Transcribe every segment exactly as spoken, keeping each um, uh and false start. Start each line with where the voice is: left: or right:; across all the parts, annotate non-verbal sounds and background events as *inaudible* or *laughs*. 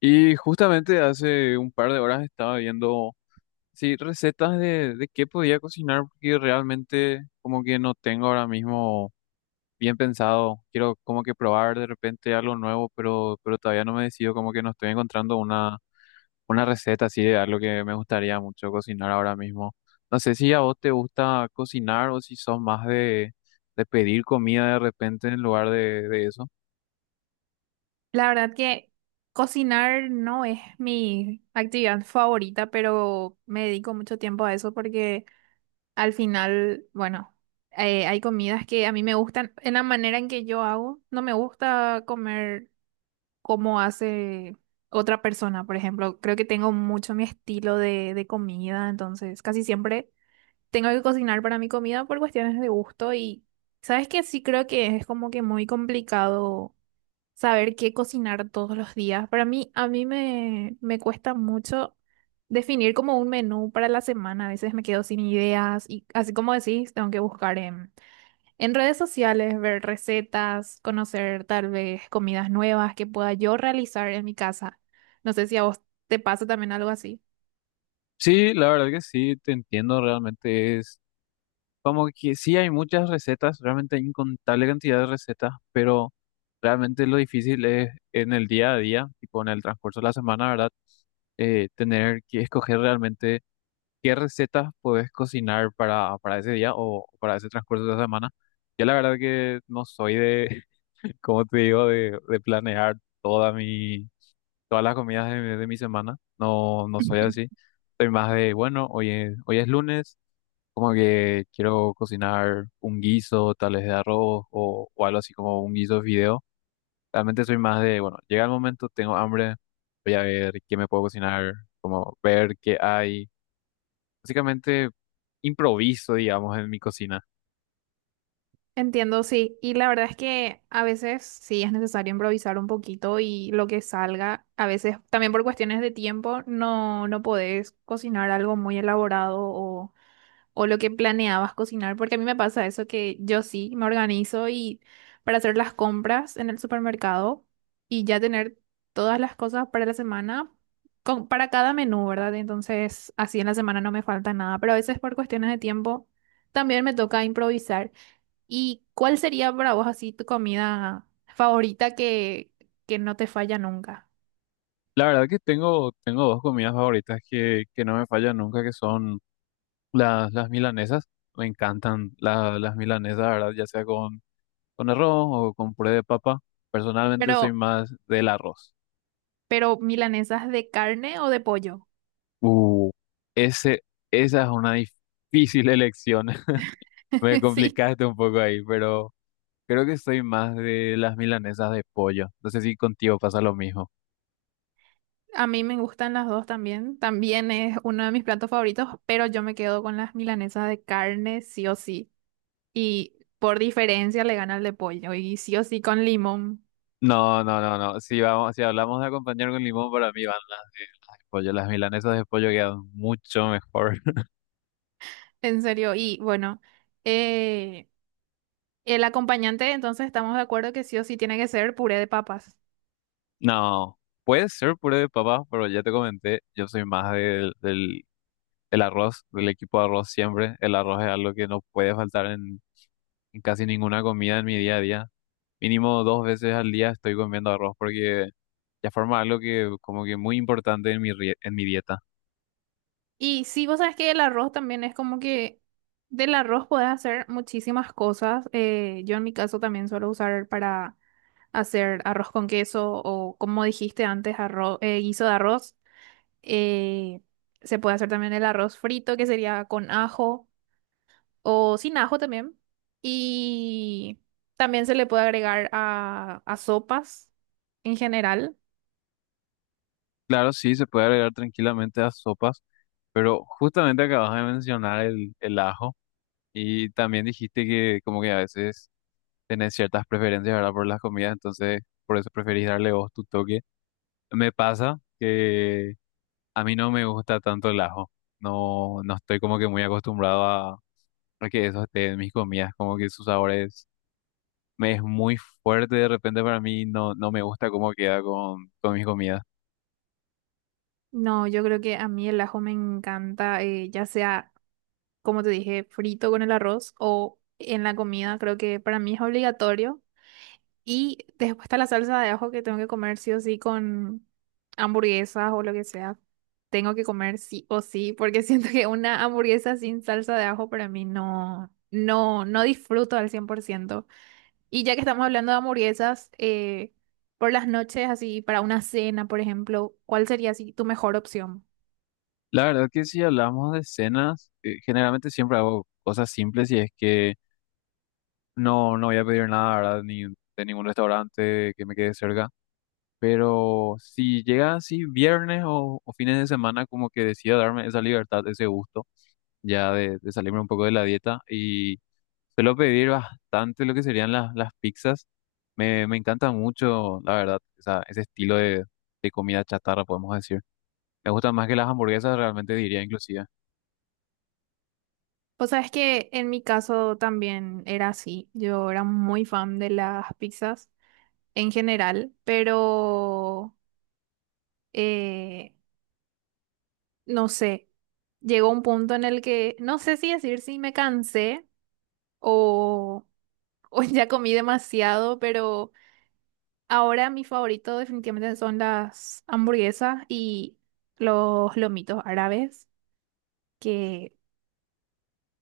left: Y justamente hace un par de horas estaba viendo, sí, recetas de, de qué podía cocinar, porque realmente como que no tengo ahora mismo bien pensado. Quiero como que probar de repente algo nuevo, pero, pero todavía no me decido, como que no estoy encontrando una, una receta así de algo que me gustaría mucho cocinar ahora mismo. No sé si a vos te gusta cocinar o si sos más de, de pedir comida de repente en lugar de, de eso.
right: La verdad que cocinar no es mi actividad favorita, pero me dedico mucho tiempo a eso porque al final, bueno, eh, hay comidas que a mí me gustan en la manera en que yo hago. No me gusta comer como hace otra persona, por ejemplo. Creo que tengo mucho mi estilo de, de comida, entonces casi siempre tengo que cocinar para mi comida por cuestiones de gusto y, ¿sabes qué? Sí creo que es como que muy complicado saber qué cocinar todos los días. Para mí, a mí me, me cuesta mucho definir como un menú para la semana. A veces me quedo sin ideas y así como decís, tengo que buscar en, en redes sociales, ver recetas, conocer tal vez comidas nuevas que pueda yo realizar en mi casa. No sé si a vos te pasa también algo así.
left: Sí, la verdad que sí, te entiendo realmente. Como que sí hay muchas recetas, realmente hay incontable cantidad de recetas, pero realmente lo difícil es en el día a día, tipo en el transcurso de la semana, ¿verdad? Eh, tener que escoger realmente qué recetas puedes cocinar para, para ese día o para ese transcurso de la semana. Yo la verdad que no soy de, *laughs* como te digo, de, de planear toda mi, todas las comidas de, mi de mi semana. No, no soy así. Soy más de, bueno, hoy es- hoy es lunes. Como que quiero cocinar un guiso, tal vez de arroz o, o algo así como un guiso de fideo. Realmente soy más de, bueno, llega el momento, tengo hambre, voy a ver qué me puedo cocinar, como ver qué hay. Básicamente improviso, digamos, en mi cocina.
right: Entiendo, sí. Y la verdad es que a veces sí es necesario improvisar un poquito y lo que salga, a veces también por cuestiones de tiempo, no, no podés cocinar algo muy elaborado o, o lo que planeabas cocinar, porque a mí me pasa eso que yo sí me organizo y para hacer las compras en el supermercado y ya tener todas las cosas para la semana, con, para cada menú, ¿verdad? Entonces así en la semana no me falta nada, pero a veces por cuestiones de tiempo también me toca improvisar. ¿Y cuál sería para vos así tu comida favorita que, que no te falla nunca?
left: La verdad que tengo, tengo dos comidas favoritas que, que no me fallan nunca, que son las, las milanesas. Me encantan la- las milanesas, la ¿verdad? Ya sea con, con arroz o con puré de papa. Personalmente soy
right: Pero,
left: más del arroz.
right: pero milanesas de carne o de pollo.
left: Uh, ese, esa es una difícil elección. *laughs* Me
right: *laughs* Sí,
left: complicaste un poco ahí, pero creo que soy más de las milanesas de pollo. No sé si contigo pasa lo mismo.
right: a mí me gustan las dos también. También es uno de mis platos favoritos, pero yo me quedo con las milanesas de carne sí o sí. Y por diferencia le gana el de pollo y sí o sí con limón.
left: No, no, no, no. Si vamos, si hablamos de acompañar con limón, para mí van las de, las de pollo. Las milanesas de pollo quedan mucho mejor. *laughs*
right: En serio. Y bueno, eh, el acompañante entonces estamos de acuerdo que sí o sí tiene que ser puré de papas.
left: No, puede ser puré de papas, pero ya te comenté, yo soy más del, del, del arroz, del equipo de arroz siempre. El arroz es algo que no puede faltar en en casi ninguna comida en mi día a día. Mínimo dos veces al día estoy comiendo arroz porque ya forma algo que como que muy importante en mi, rie- en mi dieta.
right: Y sí, vos sabes que el arroz también es como que del arroz podés hacer muchísimas cosas. Eh, yo en mi caso también suelo usar para hacer arroz con queso o como dijiste antes, arroz, eh, guiso de arroz. Eh, se puede hacer también el arroz frito, que sería con ajo o sin ajo también. Y también se le puede agregar a, a sopas en general.
left: Claro, sí, se puede agregar tranquilamente a sopas, pero justamente acabas de mencionar el, el ajo y también dijiste que como que a veces tenés ciertas preferencias, ¿verdad? Por las comidas, entonces por eso preferís darle vos tu toque. Me pasa que a mí no me gusta tanto el ajo, no, no estoy como que muy acostumbrado a, a que eso esté en mis comidas, como que sus sabores me es muy fuerte de repente para mí, no, no me gusta cómo queda con, con mis comidas.
right: No, yo creo que a mí el ajo me encanta, eh, ya sea, como te dije, frito con el arroz o en la comida, creo que para mí es obligatorio. Y después está la salsa de ajo que tengo que comer sí o sí con hamburguesas o lo que sea. Tengo que comer sí o sí, porque *laughs* siento que una hamburguesa sin salsa de ajo para mí no, no, no disfruto al cien por ciento. Y ya que estamos hablando de hamburguesas, eh, por las noches, así para una cena, por ejemplo, ¿cuál sería así tu mejor opción?
left: La verdad que si hablamos de cenas, eh, generalmente siempre hago cosas simples y es que no, no voy a pedir nada, ¿verdad? Ni de ningún restaurante que me quede cerca. Pero si llega así viernes o, o fines de semana, como que decido darme esa libertad, ese gusto. Ya de, de salirme un poco de la dieta y suelo pedir bastante lo que serían las, las pizzas. Me, me encanta mucho, la verdad, esa- ese estilo de, de comida chatarra, podemos decir. Me gustan más que las hamburguesas, realmente diría inclusive.
right: Pues sabes que en mi caso también era así. Yo era muy fan de las pizzas en general, pero eh, no sé. Llegó un punto en el que no sé si decir si me cansé o, o *laughs* ya comí demasiado, pero ahora mi favorito definitivamente son las hamburguesas y los lomitos árabes, que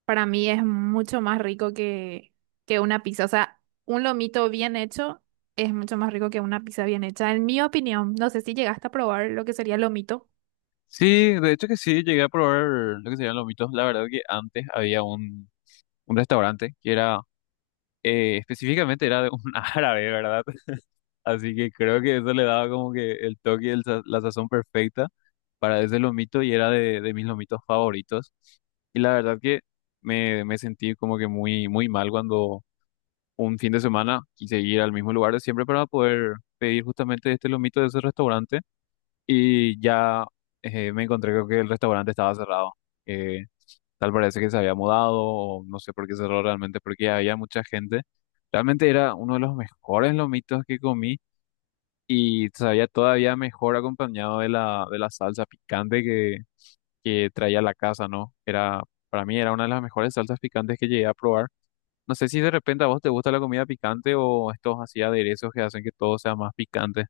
right: para mí es mucho más rico que, que una pizza. O sea, un lomito bien hecho es mucho más rico que una pizza bien hecha, en mi opinión. No sé si llegaste a probar lo que sería lomito.
left: Sí, de hecho que sí, llegué a probar lo que serían los mitos. La verdad que antes había un, un restaurante que era, eh, específicamente era de un *laughs* árabe, ¿verdad? Así que creo que eso le daba como que el toque y el sa- la sazón perfecta para ese lomito y era de, de mis lomitos favoritos. Y la verdad que me, me sentí como que muy, muy mal cuando un fin de semana quise ir al mismo lugar de siempre para poder pedir justamente este lomito de ese restaurante y ya eh, me encontré con que el restaurante estaba cerrado. Eh, Tal parece que se había mudado o no sé por qué cerró realmente porque había mucha gente. Realmente era uno de los mejores lomitos que comí y sabía todavía mejor acompañado de la, de la salsa picante que, que traía la casa, ¿no? Era, para mí era una de las mejores salsas picantes que llegué a probar. No sé si de repente a vos te gusta la comida picante o estos así aderezos que hacen que todo sea más picante.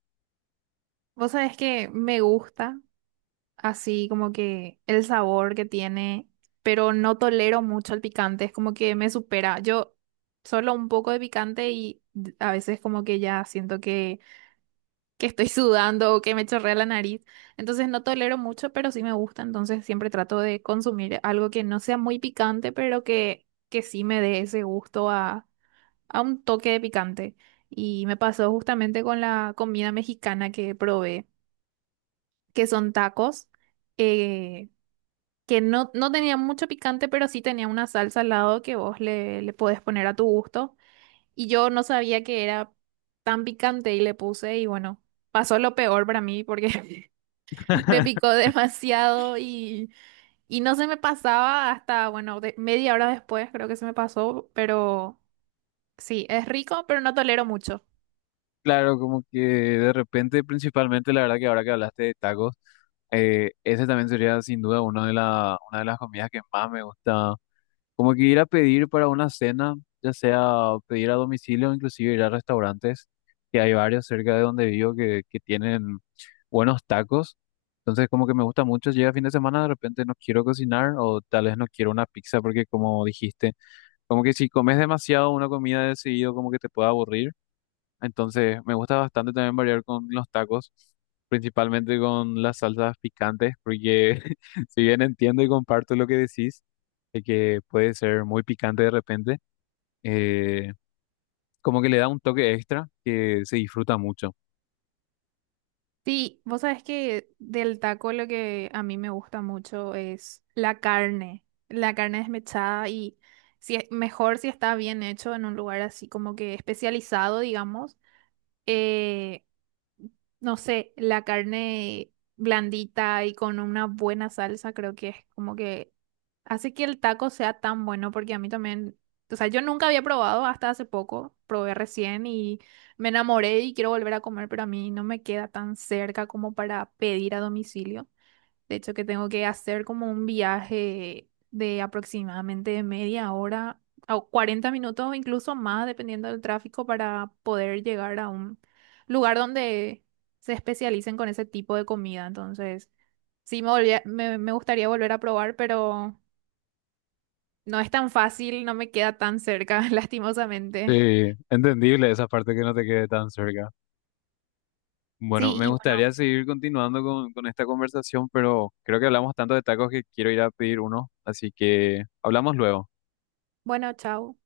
right: Vos sabés que me gusta así como que el sabor que tiene, pero no tolero mucho el picante. Es como que me supera. Yo solo un poco de picante y a veces como que ya siento que que estoy *laughs* sudando o que me chorrea la nariz. Entonces no tolero mucho, pero sí me gusta. Entonces siempre trato de consumir algo que no sea muy picante, pero que, que sí me dé ese gusto a, a un toque de picante. Y me pasó justamente con la comida mexicana que probé, que son tacos, eh, que no, no tenía mucho picante, pero sí tenía una salsa al lado que vos le, le podés poner a tu gusto. Y yo no sabía que era tan picante y le puse y bueno, pasó lo peor para mí porque *laughs* me picó
left: *laughs*
right: demasiado y, y no se me pasaba hasta, bueno, de- media hora después creo que se me pasó, pero sí, es rico, pero no tolero mucho.
left: Claro, como que de repente, principalmente, la verdad que ahora que hablaste de tacos, eh, ese también sería sin duda una de la, una de las comidas que más me gusta. Como que ir a pedir para una cena, ya sea pedir a domicilio o inclusive ir a restaurantes, que hay varios cerca de donde vivo que, que tienen buenos tacos. Entonces como que me gusta mucho, llega fin de semana, de repente no quiero cocinar o tal vez no quiero una pizza porque como dijiste, como que si comes demasiado una comida de seguido como que te puede aburrir. Entonces, me gusta bastante también variar con los tacos, principalmente con las salsas picantes, porque *laughs* si bien entiendo y comparto lo que decís, de que puede ser muy picante de repente, eh, como que le da un toque extra que se disfruta mucho.
right: Sí, vos sabés que del taco lo que a mí me gusta mucho es la carne, la carne desmechada y si es, mejor si está bien hecho en un lugar así como que especializado, digamos. Eh, no sé, la carne blandita y con una buena salsa, creo que es como que hace que el taco sea tan bueno, porque a mí también, o sea, yo nunca había probado hasta hace poco, probé recién y me enamoré y quiero volver a comer, pero a mí no me queda tan cerca como para pedir a domicilio. De hecho, que tengo que hacer como un viaje de aproximadamente media hora o cuarenta minutos, incluso más, dependiendo del tráfico, para poder llegar a un lugar donde se especialicen con ese tipo de comida. Entonces, sí me volvía- me, me gustaría volver a probar, pero no es tan fácil, no me queda tan cerca, *laughs* lastimosamente.
left: Sí, entendible esa parte que no te quede tan cerca. Bueno,
right: Sí,
left: me
right: y bueno,
left: gustaría seguir continuando con, con esta conversación, pero creo que hablamos tanto de tacos que quiero ir a pedir uno, así que hablamos luego.
right: bueno, chao.